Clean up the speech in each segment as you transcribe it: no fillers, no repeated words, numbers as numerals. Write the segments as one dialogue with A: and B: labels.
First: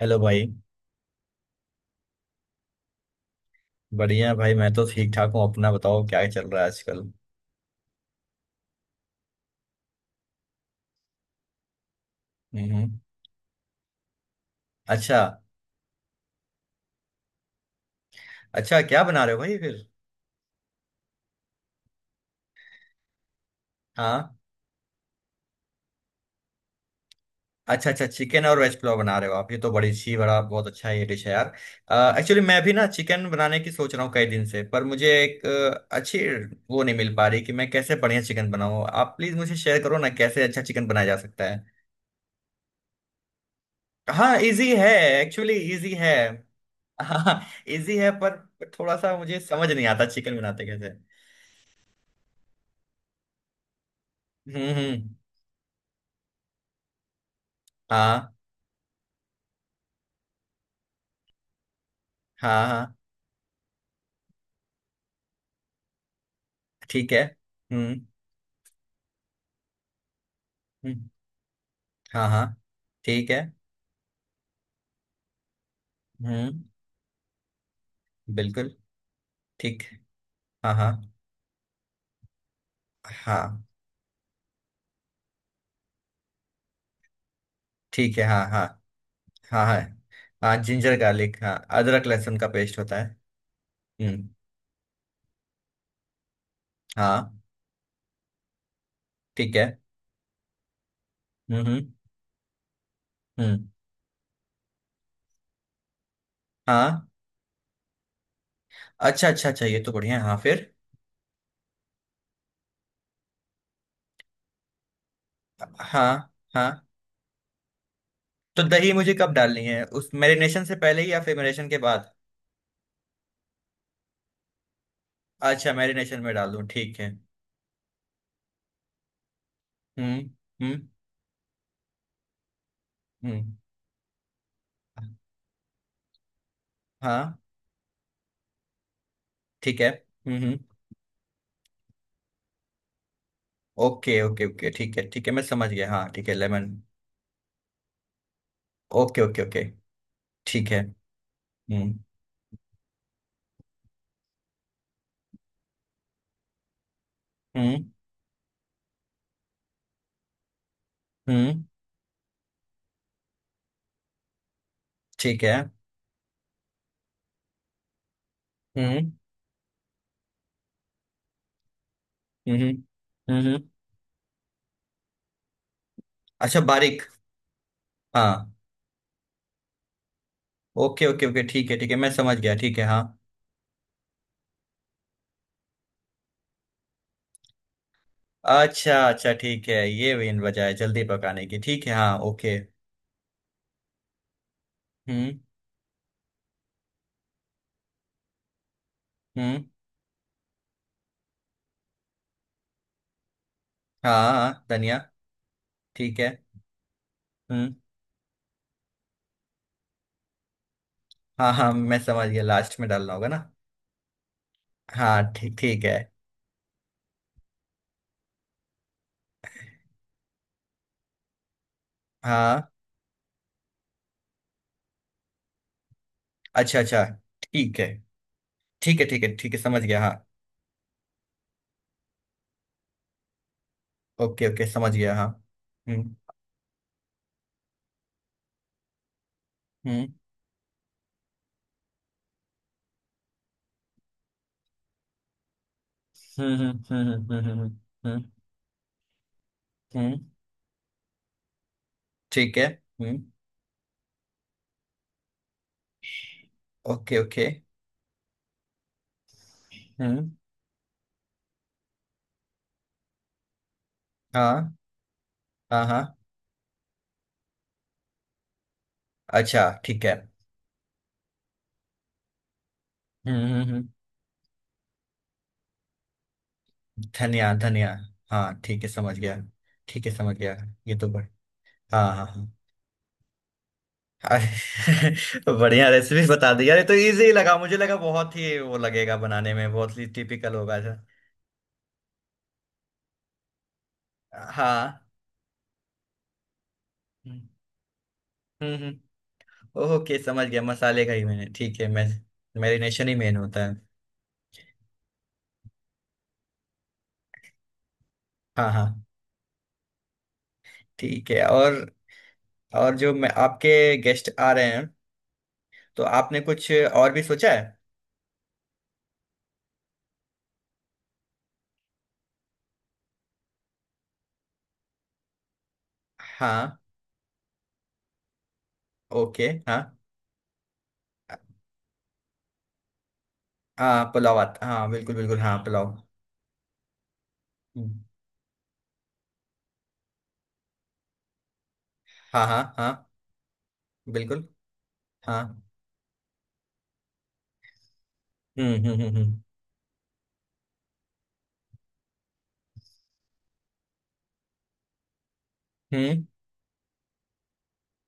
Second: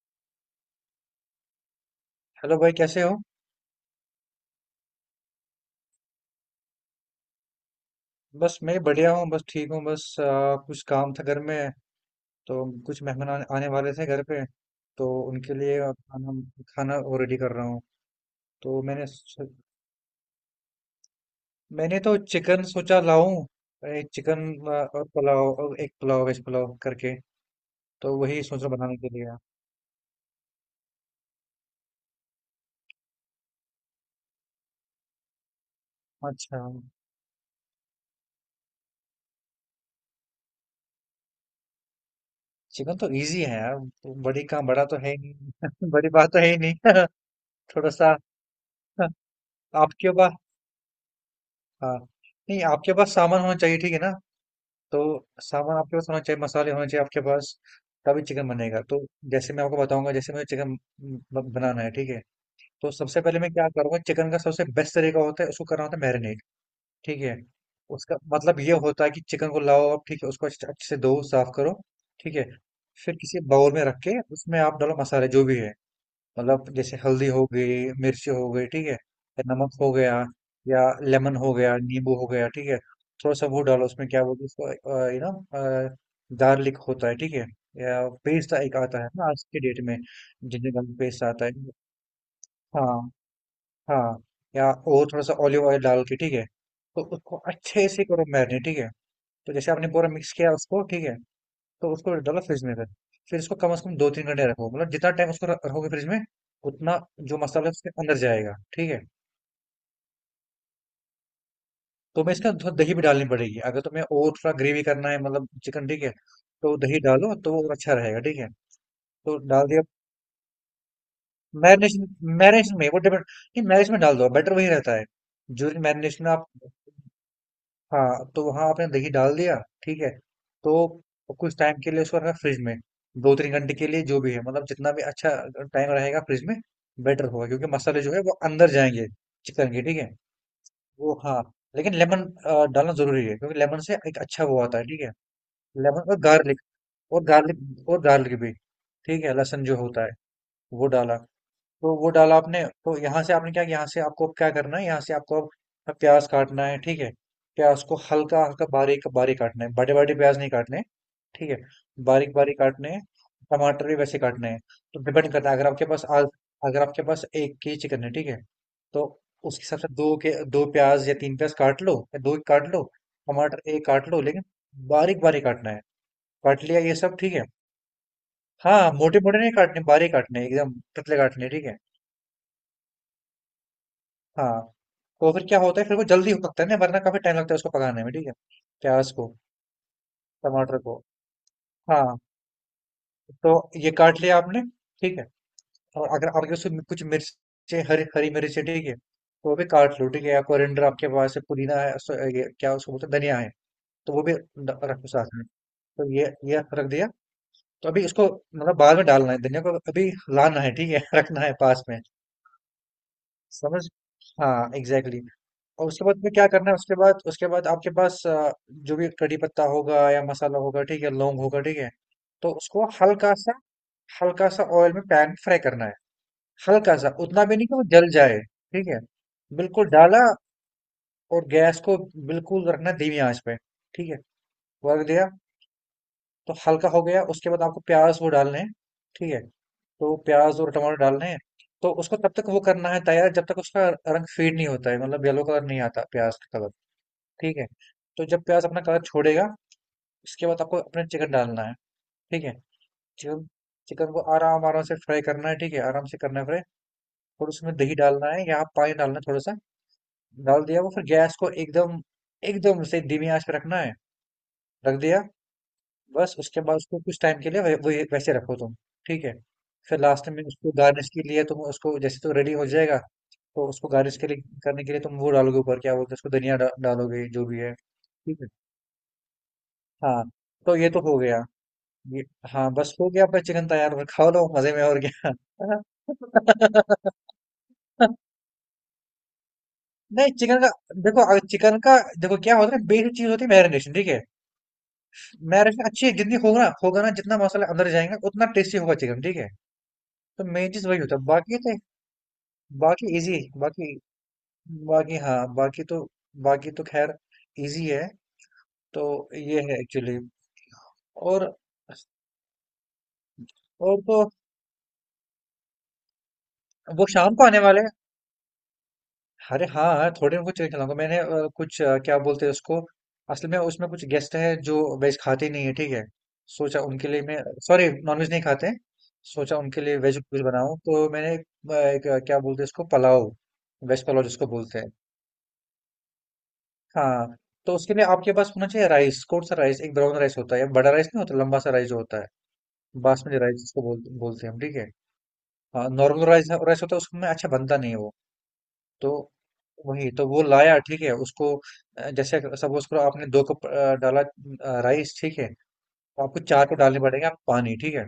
A: Hello भाई।
B: Hello भाई कैसे हो।
A: बढ़िया भाई, मैं तो ठीक ठाक हूँ। अपना बताओ, क्या चल रहा है आजकल?
B: बस मैं बढ़िया हूँ, बस ठीक हूँ। बस कुछ काम था घर में, तो
A: हम्म।
B: कुछ मेहमान आने आने वाले थे घर पे, तो
A: अच्छा।
B: उनके लिए खाना खाना वो रेडी कर रहा हूँ।
A: अच्छा,
B: तो
A: क्या बना रहे हो भाई फिर?
B: मैंने तो चिकन सोचा लाऊं, एक
A: हाँ।
B: चिकन और पुलाव, और एक पुलाव वेज पुलाव करके।
A: अच्छा अच्छा,
B: तो वही
A: चिकन और
B: सोच रहा
A: वेज
B: हूं
A: पुलाव
B: बनाने के
A: बना रहे हो
B: लिए।
A: आप। ये तो बड़ी अच्छी, बड़ा बहुत अच्छा, ये डिश है यार। एक्चुअली मैं भी ना चिकन बनाने की सोच रहा हूँ कई दिन से, पर मुझे एक अच्छी
B: अच्छा,
A: वो नहीं मिल पा रही कि मैं कैसे बढ़िया चिकन बनाऊँ। आप प्लीज मुझे शेयर करो ना, कैसे अच्छा चिकन बनाया जा सकता है।
B: चिकन तो इजी है यार। तो
A: हाँ
B: बड़ी
A: इजी
B: काम बड़ा
A: है।
B: तो है ही
A: एक्चुअली
B: नहीं
A: इजी
B: बड़ी
A: है।
B: बात तो है ही नहीं
A: हाँ।
B: थोड़ा
A: इजी है
B: सा
A: पर थोड़ा सा मुझे समझ नहीं आता
B: आपके पास
A: चिकन बनाते कैसे।
B: हाँ, नहीं, आपके पास सामान होना चाहिए, ठीक है ना। तो
A: हम्म।
B: सामान आपके पास होना चाहिए, मसाले होने चाहिए आपके पास, तभी
A: हाँ
B: चिकन बनेगा। तो जैसे मैं आपको बताऊंगा, जैसे मुझे चिकन बनाना है, ठीक है।
A: हाँ
B: तो
A: हाँ।
B: सबसे पहले मैं क्या करूंगा, चिकन का सबसे बेस्ट तरीका होता है उसको करना होता है मैरिनेट,
A: ठीक
B: ठीक
A: है।
B: है।
A: हम्म
B: उसका मतलब ये होता है कि चिकन को लाओ आप, ठीक है, उसको अच्छे अच्छे से
A: हम्म,
B: धो, साफ करो,
A: हाँ
B: ठीक है।
A: हाँ।
B: फिर
A: ठीक है।
B: किसी बाउल में रख के उसमें आप डालो मसाले जो भी है,
A: हम्म।
B: मतलब जैसे हल्दी हो गई, मिर्ची हो गई,
A: बिल्कुल।
B: ठीक है, या नमक
A: ठीक।
B: हो गया,
A: हाँ
B: या
A: हाँ
B: लेमन हो गया, नींबू हो गया, ठीक है। थोड़ा सा वो
A: हाँ।
B: डालो, उसमें क्या बोलते हैं उसको, गार्लिक होता है, ठीक है, या
A: ठीक है। हाँ
B: पेस्ट
A: हाँ।
B: एक आता है ना आज के
A: हाँ हाँ
B: डेट में,
A: हाँ
B: ginger
A: ginger
B: garlic paste
A: garlic,
B: आता
A: हाँ
B: है,
A: अदरक लहसुन का पेस्ट
B: हाँ
A: होता है।
B: हाँ।
A: हम्म।
B: या और थोड़ा सा ऑलिव ऑयल डाल के, ठीक है, तो
A: हाँ।
B: उसको अच्छे से करो मैरिनेट, ठीक है। तो
A: ठीक है।
B: जैसे आपने पूरा मिक्स किया उसको, ठीक है,
A: हम्म
B: तो
A: हम्म
B: उसको डाला फ्रिज में। फिर इसको
A: हम्म,
B: कम से कम 2-3 घंटे रखो, मतलब जितना टाइम उसको रखोगे फ्रिज में, उतना
A: हाँ।
B: जो मसाला है उसके अंदर जाएगा, ठीक है।
A: अच्छा अच्छा अच्छा ये तो बढ़िया है, हाँ फिर।
B: तो मैं इसका थोड़ा दही भी डालनी पड़ेगी अगर तुम्हें, और थोड़ा ग्रेवी करना है मतलब चिकन, ठीक
A: हाँ
B: है,
A: हाँ।
B: तो दही डालो तो वो अच्छा रहेगा, ठीक है।
A: तो दही मुझे कब
B: तो
A: डालनी
B: डाल
A: है,
B: दिया
A: उस मैरिनेशन से पहले ही या फिर मैरिनेशन के
B: मैरिनेशन,
A: बाद?
B: मैरिनेशन में वो डिपेंड नहीं, मैरिनेशन में डाल दो बेटर वही रहता है।
A: अच्छा,
B: जो
A: मैरिनेशन
B: मैरिनेशन में
A: में
B: आप,
A: डाल दूँ, ठीक है।
B: हाँ, तो वहाँ आपने दही डाल दिया, ठीक है।
A: हम्म हम्म
B: तो कुछ टाइम के लिए उसको रखा फ्रिज में, दो तीन
A: हम्म।
B: घंटे के लिए जो भी है, मतलब जितना भी अच्छा टाइम रहेगा फ्रिज में बेटर
A: हाँ।
B: होगा, क्योंकि मसाले जो है वो अंदर जाएंगे चिकन
A: ठीक
B: के,
A: है।
B: ठीक है।
A: हम्म।
B: वो हाँ, लेकिन लेमन डालना जरूरी है, क्योंकि लेमन से एक
A: ओके
B: अच्छा
A: ओके
B: वो
A: ओके,
B: आता है,
A: ठीक
B: ठीक
A: है
B: है।
A: ठीक है, मैं समझ गया। हाँ
B: लेमन और
A: ठीक है,
B: गार्लिक,
A: लेमन।
B: और गार्लिक भी,
A: ओके
B: ठीक है,
A: ओके ओके।
B: लहसुन जो होता है
A: ठीक है।
B: वो डाला। तो
A: हम्म
B: वो डाला आपने, तो यहाँ से आपने क्या, यहाँ से आपको अब क्या करना है, यहाँ से आपको अब प्याज काटना है, ठीक है। प्याज
A: हम्म
B: को हल्का हल्का बारीक बारीक काटना है, बड़े बड़े प्याज नहीं काटने, ठीक है,
A: हम्म।
B: बारीक बारीक काटने हैं। टमाटर भी वैसे काटने हैं। तो डिपेंड
A: ठीक
B: करता है,
A: है।
B: अगर आपके पास आज, अगर आपके पास एक के चिकन है, ठीक है, तो
A: हम्म
B: उसके हिसाब से दो के दो प्याज या तीन प्याज काट लो या दो
A: हम्म
B: काट लो,
A: हम्म हम्म।
B: टमाटर एक काट लो, लेकिन बारीक बारीक काटना है।
A: अच्छा
B: काट लिया ये
A: बारीक।
B: सब, ठीक है,
A: हाँ।
B: हाँ, मोटे मोटे नहीं काटने, बारीक काटने एकदम
A: ओके
B: पतले
A: ओके ओके,
B: काटने, ठीक
A: ठीक है
B: है,
A: ठीक है, मैं समझ गया, ठीक है हाँ।
B: हाँ। तो फिर क्या होता है, फिर वो जल्दी हो सकता है ना, वरना काफी टाइम लगता है उसको पकाने में, ठीक है,
A: अच्छा
B: प्याज
A: अच्छा
B: को,
A: ठीक है, ये मेन वजह है
B: टमाटर को,
A: जल्दी पकाने की, ठीक है
B: हाँ।
A: हाँ, ओके।
B: तो ये काट लिया आपने, ठीक है।
A: हम्म
B: और अगर आपके पास उसमें कुछ मिर्ची, हरी हरी मिर्च है, ठीक है, तो वो
A: हम्म।
B: भी काट लो, ठीक है। या कोरिएंडर आपके पास है, पुदीना है, ये क्या उसको बोलते हैं, धनिया है, तो वो
A: हाँ
B: भी
A: हाँ, धनिया।
B: रख दो साथ में। तो
A: ठीक है।
B: ये रख दिया।
A: हम्म।
B: तो अभी इसको मतलब बाद में डालना है धनिया को, अभी लाना है, ठीक है रखना
A: हाँ
B: है
A: हाँ
B: पास में।
A: मैं समझ गया, लास्ट में डालना होगा ना।
B: समझ हाँ, एग्जैक्टली।
A: हाँ ठीक, ठीक
B: और
A: है।
B: उसके बाद में क्या करना है, उसके बाद, उसके बाद आपके पास जो भी कड़ी पत्ता होगा या मसाला होगा, ठीक है, लौंग होगा, ठीक है, तो
A: हाँ।
B: उसको हल्का सा, हल्का सा ऑयल में पैन फ्राई करना है,
A: अच्छा
B: हल्का
A: अच्छा।
B: सा, उतना भी नहीं कि
A: ठीक
B: वो
A: है।
B: जल जाए, ठीक है।
A: ठीक है ठीक है ठीक है, समझ
B: बिल्कुल
A: गया हाँ।
B: डाला और गैस को बिल्कुल रखना धीमी आंच पे, ठीक है।
A: ओके ओके, समझ
B: वो रख
A: गया हाँ।
B: दिया,
A: हम्म
B: तो हल्का हो गया। उसके बाद आपको प्याज वो डालने हैं, ठीक है,
A: हम्म
B: तो प्याज और टमाटर डालने हैं। तो उसको तब तक वो करना है तैयार जब तक उसका रंग फेड नहीं होता है, मतलब येलो कलर नहीं आता प्याज
A: हम्म
B: का कलर,
A: हम्म हम्म हम्म
B: ठीक
A: हम्म,
B: है।
A: हम्म,
B: तो जब प्याज अपना कलर छोड़ेगा,
A: हम्म,
B: उसके बाद आपको अपना चिकन डालना है, ठीक है।
A: ठीक है। हम्म।
B: चिकन, चिकन को आराम आराम से फ्राई करना है, ठीक है, आराम से करना है फ्राई,
A: ओके ओके।
B: और उसमें दही डालना है या आप पानी डालना है थोड़ा सा।
A: हम्म।
B: डाल दिया वो, फिर गैस को एकदम एकदम से धीमी आंच पे रखना है।
A: हाँ
B: रख दिया,
A: हाँ हाँ।
B: बस। उसके बाद उसको कुछ टाइम के लिए वै, वै, वैसे रखो तुम, ठीक है।
A: अच्छा
B: फिर
A: ठीक है।
B: लास्ट में उसको गार्निश के लिए तुम उसको, जैसे तो रेडी हो जाएगा,
A: हम्म हम्म
B: तो
A: हम्म,
B: उसको गार्निश के लिए, करने के लिए तुम वो डालोगे ऊपर क्या बोलते हैं उसको, धनिया डालोगे जो
A: धनिया
B: भी है,
A: धनिया।
B: ठीक है,
A: हाँ ठीक है, समझ गया। ठीक है
B: हाँ।
A: समझ गया।
B: तो ये
A: ये
B: तो
A: तो
B: हो
A: बढ़
B: गया,
A: हाँ
B: ये
A: हाँ हाँ।
B: हाँ, बस हो गया। पर चिकन तैयार, और खाओ लो मजे में, और क्या
A: अरे, बढ़िया रेसिपी बता दी यार, ये तो इजी लगा, मुझे लगा बहुत ही वो लगेगा बनाने में, बहुत ही
B: नहीं,
A: टिपिकल
B: चिकन का
A: होगा ऐसा।
B: देखो, अगर चिकन का देखो क्या होता है, बेसिक चीज होती है मैरिनेशन, ठीक है।
A: हाँ।
B: मैरिनेशन अच्छी है जितनी, होगा होगा ना, जितना
A: हम्म
B: मसाला अंदर जाएगा उतना टेस्टी
A: हम्म।
B: होगा चिकन, ठीक है।
A: ओके समझ
B: तो
A: गया,
B: मेन चीज वही
A: मसाले का
B: होता
A: ही
B: है,
A: मैंने,
B: बाकी
A: ठीक
B: तो,
A: है मैं। मैरिनेशन
B: बाकी
A: ही मेन
B: इजी,
A: होता है।
B: बाकी, बाकी हाँ, बाकी तो, बाकी तो खैर इजी है।
A: हाँ हाँ।
B: तो ये है एक्चुअली।
A: ठीक है,
B: और
A: और। और जो मैं आपके,
B: और तो
A: गेस्ट आ रहे हैं, तो आपने कुछ
B: वो
A: और भी
B: शाम को
A: सोचा
B: आने
A: है?
B: वाले हैं। अरे हाँ, थोड़े बहुत चीज़ें खिलाऊंगा। मैंने कुछ क्या बोलते हैं उसको, असल में उसमें कुछ गेस्ट हैं जो वेज खाते ही नहीं है, ठीक है।
A: हाँ
B: सोचा उनके लिए मैं, सॉरी नॉनवेज नहीं खाते हैं।
A: ओके।
B: सोचा
A: हाँ
B: उनके लिए वेज कुछ बनाऊं, तो मैंने क्या बोलते हैं इसको, पुलाव, वेज
A: हाँ
B: पुलाव
A: पुलाव
B: जिसको
A: आता,
B: बोलते
A: हाँ
B: हैं,
A: बिल्कुल बिल्कुल हाँ पुलाव।
B: हाँ। तो उसके
A: हम्म,
B: लिए आपके पास होना चाहिए राइस। कौन सा राइस, एक ब्राउन राइस होता है, बड़ा राइस नहीं होता, लंबा सा राइस जो होता है,
A: हाँ हाँ हाँ।
B: बासमती राइस
A: बिल्कुल।
B: बोलते हैं हम, ठीक है,
A: हाँ।
B: हाँ। नॉर्मल राइस राइस होता है उसमें अच्छा बनता नहीं है वो।
A: हम्म हम्म
B: तो
A: हम्म हम्म
B: वही तो वो लाया, ठीक है। उसको जैसे सपोज करो आपने 2 कप डाला राइस, ठीक है, तो
A: हम्म,
B: आपको 4 कप डालने पड़ेंगे आप पानी, ठीक है।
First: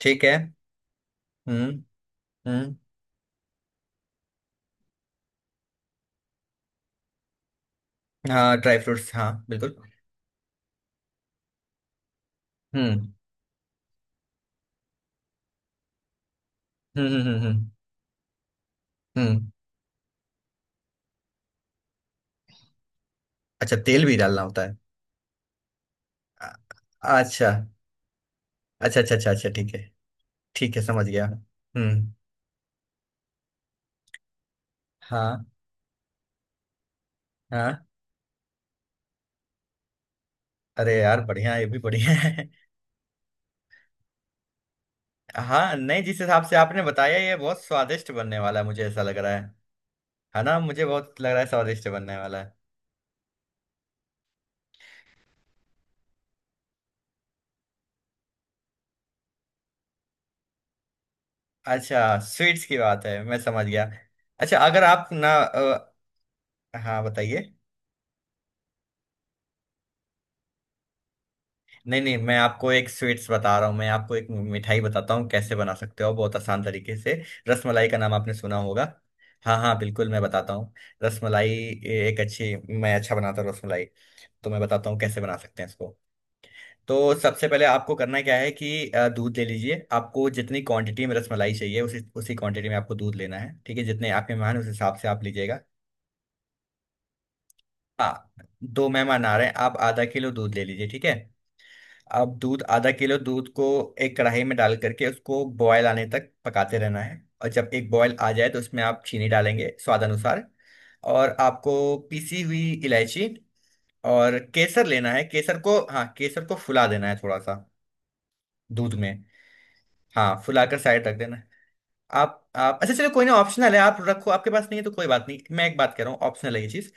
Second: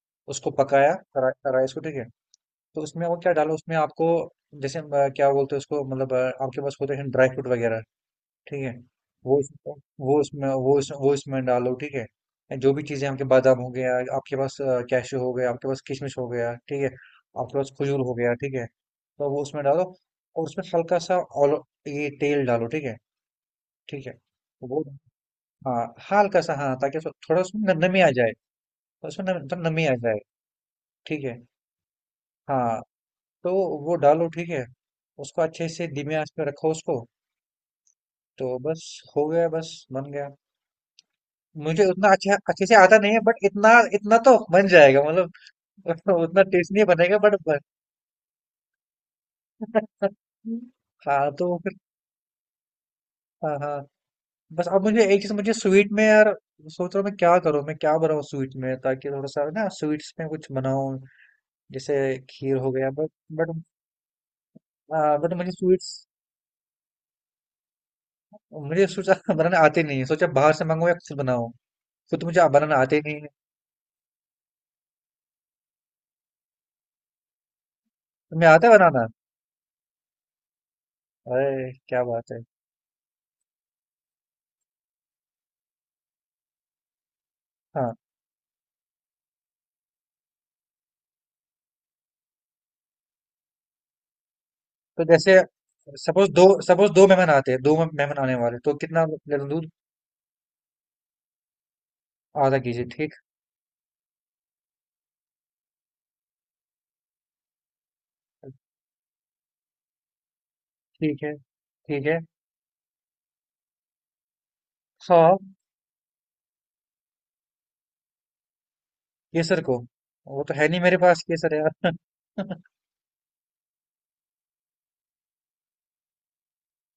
A: ठीक है।
B: उसको पकाया राइस को,
A: हम्म
B: ठीक है।
A: हम्म।
B: तो उसमें वो क्या डालो, उसमें आपको जैसे क्या बोलते हैं उसको, मतलब आपके पास होते हैं ड्राई फ्रूट वगैरह,
A: हाँ
B: ठीक है,
A: ड्राई फ्रूट्स हाँ
B: वो उसमें
A: बिल्कुल।
B: वो उसमें डालो, ठीक है। जो भी चीज़ें,
A: हम्म
B: आपके बादाम हो गया, आपके पास कैशू हो गया, आपके पास किशमिश हो गया, ठीक है,
A: हम्म हम्म हम्म
B: आपके
A: हम्म
B: पास खजूर हो गया, ठीक है, तो
A: हम्म,
B: वो उसमें डालो। और उसमें हल्का सा ऑल ये तेल डालो, ठीक है।
A: अच्छा तेल
B: ठीक है
A: भी डालना होता है?
B: वो हाँ, हल्का सा, हाँ, ताकि उसमें
A: अ-
B: थोड़ा
A: अच्छा
B: उसमें नमी आ जाए,
A: अच्छा अच्छा
B: उसमें
A: अच्छा अच्छा
B: थोड़ा
A: ठीक
B: नमी
A: है।
B: आ जाए,
A: ठीक है समझ
B: ठीक
A: गया,
B: है,
A: हम्म।
B: हाँ। तो वो डालो, ठीक है। उसको
A: हाँ
B: अच्छे से धीमी आंच पे रखो उसको।
A: हाँ।
B: तो बस हो गया, बस बन गया।
A: अरे यार बढ़िया, ये भी
B: मुझे उतना
A: बढ़िया
B: अच्छा
A: है।
B: अच्छे से आता नहीं है, बट इतना इतना तो बन जाएगा
A: हाँ नहीं,
B: मतलब
A: जिस
B: उतना
A: हिसाब से
B: टेस्ट
A: आपने
B: नहीं
A: बताया,
B: बनेगा,
A: ये बहुत स्वादिष्ट बनने वाला है, मुझे ऐसा लग रहा है। है ना, मुझे बहुत
B: हाँ
A: लग रहा है
B: तो फिर,
A: स्वादिष्ट बनने वाला है।
B: हाँ हाँ, बस। अब मुझे एक चीज, मुझे स्वीट में यार सोच रहा हूँ, मैं क्या करूँ, मैं क्या बनाऊँ स्वीट में, ताकि थोड़ा सा ना स्वीट्स में कुछ बनाऊँ, जैसे
A: अच्छा
B: खीर
A: स्वीट्स
B: हो
A: की
B: गया,
A: बात
B: बट,
A: है, मैं
B: बट
A: समझ गया। अच्छा, अगर आप ना
B: बट मुझे स्वीट्स,
A: हाँ बताइए।
B: मुझे सोचा बनाना आते नहीं है, सोचा बाहर से मंगाऊँ या खुद बनाऊँ,
A: नहीं नहीं,
B: खुद
A: मैं
B: मुझे
A: आपको
B: बनाना
A: एक
B: आते नहीं है।
A: स्वीट्स बता रहा हूँ, मैं आपको एक मिठाई बताता हूँ कैसे बना सकते हो, बहुत आसान तरीके से। रसमलाई का नाम आपने
B: तुम्हें
A: सुना
B: आता है
A: होगा।
B: बनाना?
A: हाँ हाँ बिल्कुल, मैं बताता हूँ। रसमलाई
B: अरे क्या
A: एक
B: बात है।
A: अच्छी। मैं अच्छा बनाता हूँ रसमलाई। तो मैं बताता हूँ कैसे बना सकते हैं इसको। तो सबसे पहले
B: हाँ
A: आपको करना क्या है कि दूध ले लीजिए, आपको जितनी क्वांटिटी में रसमलाई चाहिए, उसी उसी क्वांटिटी में आपको दूध लेना है, ठीक है। जितने आप मेहमान हैं, उस हिसाब
B: तो
A: से आप
B: जैसे,
A: लीजिएगा।
B: सपोज दो मेहमान आते हैं, दो मेहमान आने
A: हाँ।
B: वाले, तो
A: दो
B: कितना
A: मेहमान आ
B: ले
A: रहे
B: लूं
A: हैं,
B: दूध?
A: आप आधा किलो दूध ले लीजिए, ठीक है। अब
B: आधा
A: दूध,
B: केजी
A: आधा
B: ठीक,
A: किलो दूध को एक कढ़ाई में डाल करके उसको बॉयल आने तक पकाते रहना है, और जब एक बॉयल आ जाए तो उसमें आप चीनी डालेंगे स्वाद अनुसार।
B: ठीक है,
A: और आपको
B: ठीक है,
A: पीसी हुई इलायची, और केसर लेना है।
B: हाँ।
A: केसर को, हाँ केसर को फुला देना है थोड़ा सा दूध में।
B: केसर को,
A: हाँ
B: वो तो है
A: फुलाकर
B: नहीं मेरे
A: साइड रख
B: पास
A: देना।
B: केसर यार
A: आप आप अच्छा चलो कोई ना, ऑप्शनल है, आप रखो, आपके पास नहीं है तो कोई बात नहीं, मैं एक बात कह रहा हूँ, ऑप्शनल है ये चीज़।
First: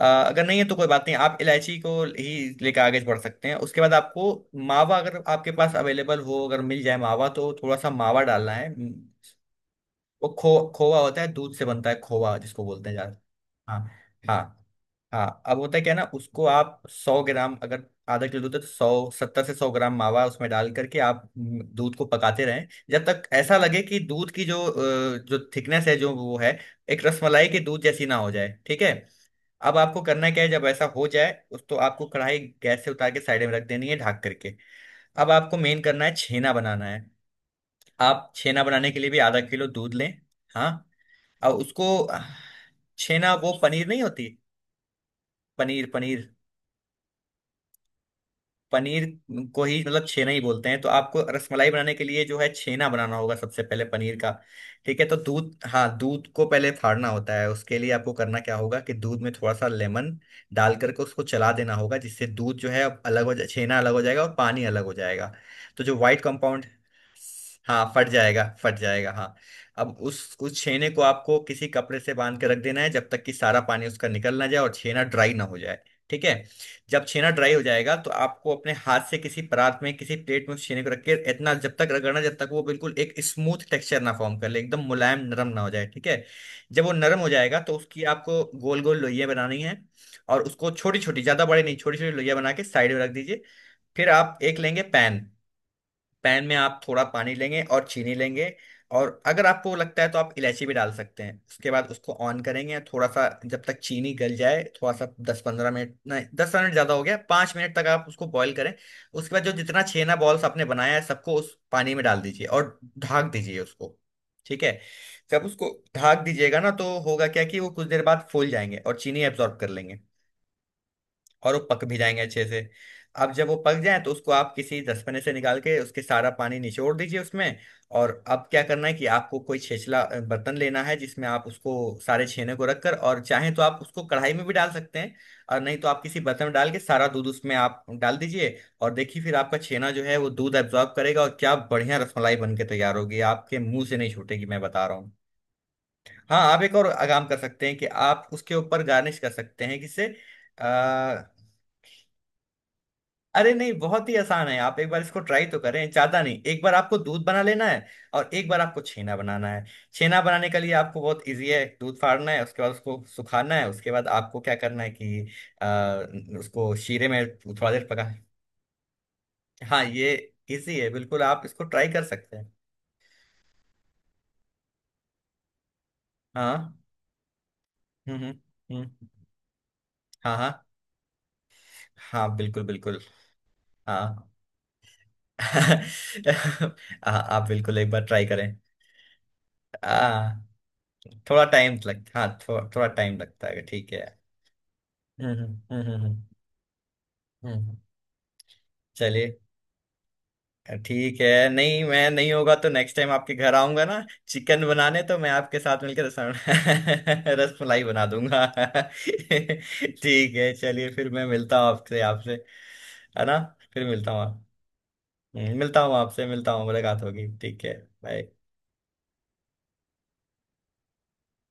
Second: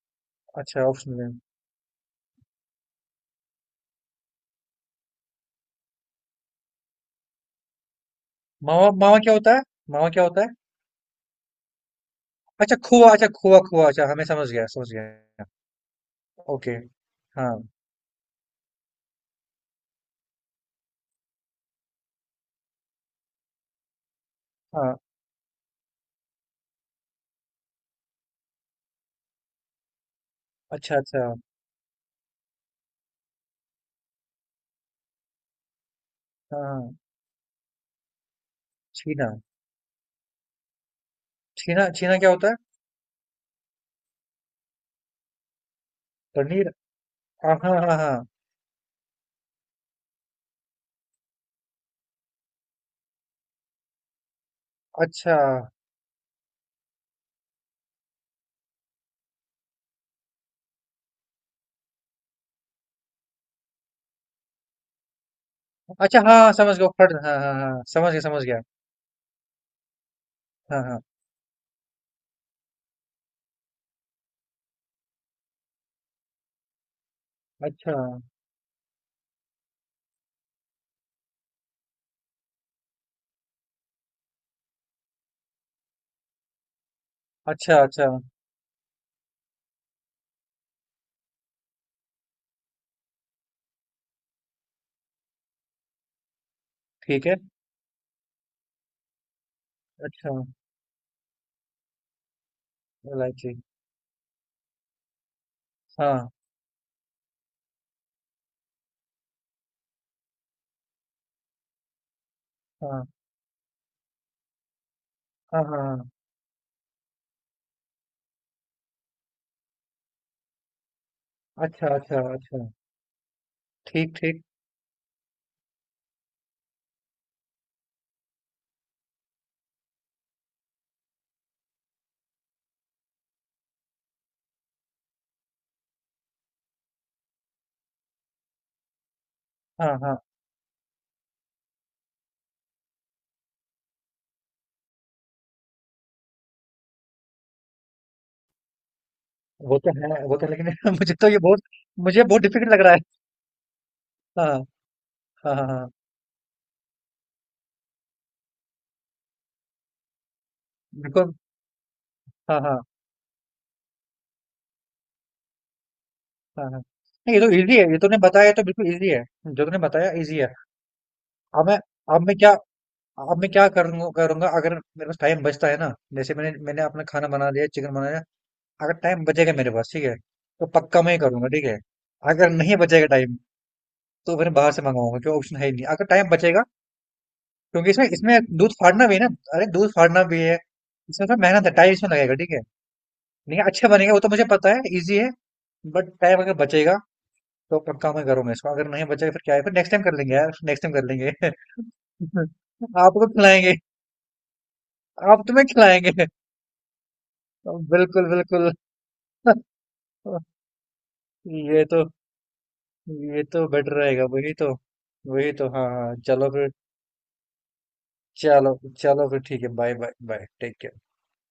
A: अगर नहीं है तो
B: अच्छा,
A: कोई बात
B: ऑप्शन
A: नहीं,
B: में।
A: आप इलायची को ही लेकर आगे बढ़ सकते हैं। उसके बाद आपको मावा, अगर आपके पास अवेलेबल हो, अगर मिल जाए मावा, तो थोड़ा सा मावा डालना है।
B: मावा, मावा क्या होता है, मावा क्या
A: वो
B: होता है?
A: खो खोवा होता है, दूध से बनता है, खोवा जिसको
B: अच्छा,
A: बोलते हैं।
B: खोआ, अच्छा खोआ,
A: हाँ
B: खोआ, अच्छा, हमें समझ
A: हाँ
B: गया, समझ
A: हाँ।
B: गया।
A: अब होता है क्या ना, उसको
B: ओके,
A: आप सौ
B: हाँ
A: ग्राम अगर आधा किलो दूध है तो 100, 70 से 100 ग्राम मावा उसमें डाल करके आप दूध को पकाते रहें, जब तक ऐसा लगे कि दूध की जो
B: हाँ,
A: जो थिकनेस है जो वो है, एक रसमलाई के दूध जैसी ना हो जाए, ठीक है। अब आपको करना क्या है, जब ऐसा
B: अच्छा
A: हो
B: अच्छा,
A: जाए उस तो आपको कढ़ाई गैस से उतार के साइड में रख देनी है ढक करके। अब आपको मेन करना है, छेना
B: हाँ
A: बनाना
B: हाँ,
A: है। आप छेना बनाने के लिए भी
B: छीना,
A: आधा किलो दूध लें। हाँ। और उसको।
B: छीना क्या होता है?
A: छेना वो पनीर नहीं होती? पनीर पनीर।
B: पनीर, हाँ हाँ हाँ हाँ।
A: पनीर को ही मतलब छेना ही बोलते हैं, तो आपको रसमलाई बनाने के लिए जो है छेना बनाना होगा सबसे पहले, पनीर का। ठीक है तो
B: अच्छा
A: दूध, हाँ दूध को पहले फाड़ना होता है, उसके लिए आपको करना क्या होगा कि दूध में थोड़ा सा लेमन डाल करके उसको चला देना होगा, जिससे दूध जो है अब अलग हो जाए, छेना अलग हो जाएगा और पानी अलग हो जाएगा। तो जो व्हाइट
B: अच्छा, हाँ
A: कंपाउंड।
B: समझ गया, फट हाँ हाँ हाँ,
A: हाँ फट
B: समझ गया, समझ
A: जाएगा,
B: गया।
A: फट जाएगा, हाँ। अब उस
B: हाँ
A: छेने को
B: हाँ।
A: आपको किसी कपड़े से बांध के रख देना है, जब तक कि सारा पानी उसका निकल ना जाए और छेना ड्राई ना हो जाए। ठीक है। जब छेना ड्राई हो जाएगा,
B: अच्छा,
A: तो आपको अपने हाथ से किसी परात में, किसी प्लेट में उस छेने को रख के इतना जब तक रगड़ना, जब तक वो बिल्कुल एक स्मूथ टेक्सचर ना फॉर्म कर ले, एकदम मुलायम नरम ना हो जाए, ठीक है। जब वो नरम हो जाएगा, तो
B: अच्छा,
A: उसकी
B: अच्छा,
A: आपको गोल गोल लोइयां बनानी है। और उसको छोटी छोटी, ज्यादा बड़े नहीं, छोटी छोटी लोइयां बना के साइड में रख दीजिए। फिर आप एक लेंगे पैन। पैन में आप थोड़ा
B: ठीक
A: पानी
B: है।
A: लेंगे और चीनी लेंगे। और अगर आपको लगता है तो
B: अच्छा,
A: आप इलायची भी डाल सकते हैं। उसके बाद उसको ऑन करेंगे, थोड़ा सा
B: इलायची।
A: जब तक चीनी गल जाए, थोड़ा सा 10-15 मिनट, नहीं
B: हाँ,
A: 10 मिनट ज़्यादा हो गया, 5 मिनट तक आप उसको बॉईल करें। उसके बाद जो जितना छेना बॉल्स आपने बनाया है सबको उस पानी में डाल दीजिए, और
B: हाँ,
A: ढाक दीजिए उसको, ठीक है। जब
B: हाँ,
A: उसको
B: हाँ, हाँ।
A: ढाक दीजिएगा ना, तो होगा क्या कि वो कुछ देर बाद फूल जाएंगे और चीनी एब्जॉर्ब कर लेंगे, और वो पक
B: अच्छा,
A: भी
B: अच्छा,
A: जाएंगे अच्छे
B: अच्छा।
A: से। अब जब वो पक जाए तो
B: ठीक,
A: उसको
B: ठीक।
A: आप किसी दसपने से निकाल के उसके सारा पानी निचोड़ दीजिए उसमें। और अब क्या करना है कि आपको कोई छेछला बर्तन लेना है, जिसमें आप उसको सारे छेने को रखकर, और चाहें तो आप उसको कढ़ाई में भी डाल सकते हैं, और नहीं तो आप किसी बर्तन में डाल के सारा दूध उसमें आप डाल दीजिए। और देखिए फिर आपका छेना
B: हाँ,
A: जो है
B: हाँ।
A: वो दूध एब्जॉर्ब करेगा, और क्या बढ़िया रसमलाई बन के तैयार होगी, आपके मुंह से नहीं छूटेगी, मैं बता रहा हूँ। हाँ आप एक और काम कर सकते हैं कि आप उसके ऊपर गार्निश कर सकते हैं किससे।
B: वो तो है, लेकिन मुझे तो ये बहुत, मुझे बहुत डिफिकल्ट लग रहा है।
A: अरे नहीं, बहुत ही
B: हाँ,
A: आसान है, आप एक बार इसको ट्राई
B: हाँ,
A: तो
B: हाँ,
A: करें,
B: हाँ।
A: ज्यादा नहीं, एक बार आपको दूध बना लेना है। और एक बार आपको छेना बनाना है। छेना बनाने के लिए आपको बहुत
B: बिल्कुल।
A: इजी है, दूध फाड़ना है,
B: हाँ,
A: उसके बाद
B: हाँ,
A: उसको सुखाना है, उसके बाद आपको क्या करना है कि
B: हाँ,
A: उसको
B: हाँ।
A: शीरे में
B: नहीं, ये तो
A: थोड़ा
B: इजी है।
A: देर
B: ये
A: पका।
B: तूने बताया तो बिल्कुल इजी है। जो तूने
A: हाँ ये
B: बताया इजी है।
A: इजी है बिल्कुल, आप इसको
B: अब मैं
A: ट्राई कर
B: अब मैं
A: सकते
B: क्या
A: हैं।
B: अब मैं क्या करूंगा, करूंगा अगर मेरे पास टाइम बचता है ना, जैसे मैंने
A: हाँ
B: मैंने अपना खाना बना लिया, चिकन बनाया,
A: हम्म हम्म हम्म,
B: अगर टाइम बचेगा मेरे पास, ठीक है,
A: हाँ हाँ
B: तो पक्का मैं ही करूंगा, ठीक है।
A: हाँ
B: अगर
A: बिल्कुल
B: नहीं
A: बिल्कुल
B: बचेगा टाइम,
A: हाँ।
B: तो फिर बाहर से मंगाऊंगा, क्यों ऑप्शन है ही नहीं अगर टाइम बचेगा।
A: हाँ, आप बिल्कुल एक
B: क्योंकि
A: बार
B: इसमें
A: ट्राई
B: इसमें
A: करें।
B: दूध फाड़ना भी है ना, अरे दूध फाड़ना
A: आ,
B: भी है, इसमें थोड़ा
A: थोड़ा
B: मेहनत है,
A: टाइम
B: टाइम
A: लग,
B: इसमें
A: हाँ
B: लगेगा, ठीक है।
A: थोड़ा टाइम लगता है,
B: लेकिन अच्छे
A: ठीक है।
B: बनेंगे वो तो मुझे पता है, इजी है।
A: हम्म हम्म हम्म हम्म,
B: बट
A: हम्म।
B: टाइम अगर बचेगा,
A: हम्म, हम्म।
B: तो पक्का मैं करूंगा इसको, अगर नहीं बचेगा
A: चलिए,
B: फिर क्या है, फिर नेक्स्ट टाइम कर लेंगे यार, नेक्स्ट टाइम कर
A: ठीक
B: लेंगे
A: है, नहीं मैं, नहीं होगा तो नेक्स्ट टाइम
B: आपको
A: आपके घर
B: खिलाएंगे,
A: आऊंगा ना चिकन बनाने, तो मैं
B: आप
A: आपके
B: तुम्हें
A: साथ मिलकर रस
B: खिलाएंगे
A: रसमलाई बना
B: बिल्कुल
A: दूंगा।
B: बिल्कुल
A: ठीक है चलिए, फिर मैं मिलता हूँ
B: ये
A: आपसे
B: तो,
A: आपसे। है ना।
B: ये तो
A: फिर
B: बेटर
A: मिलता हूँ
B: रहेगा, वही तो, वही तो,
A: मिलता
B: हाँ
A: हूँ
B: हाँ,
A: आपसे,
B: चलो
A: मिलता हूँ,
B: फिर।
A: मुलाकात होगी, ठीक है। बाय।
B: चलो चलो फिर, ठीक है, bye bye bye, take care.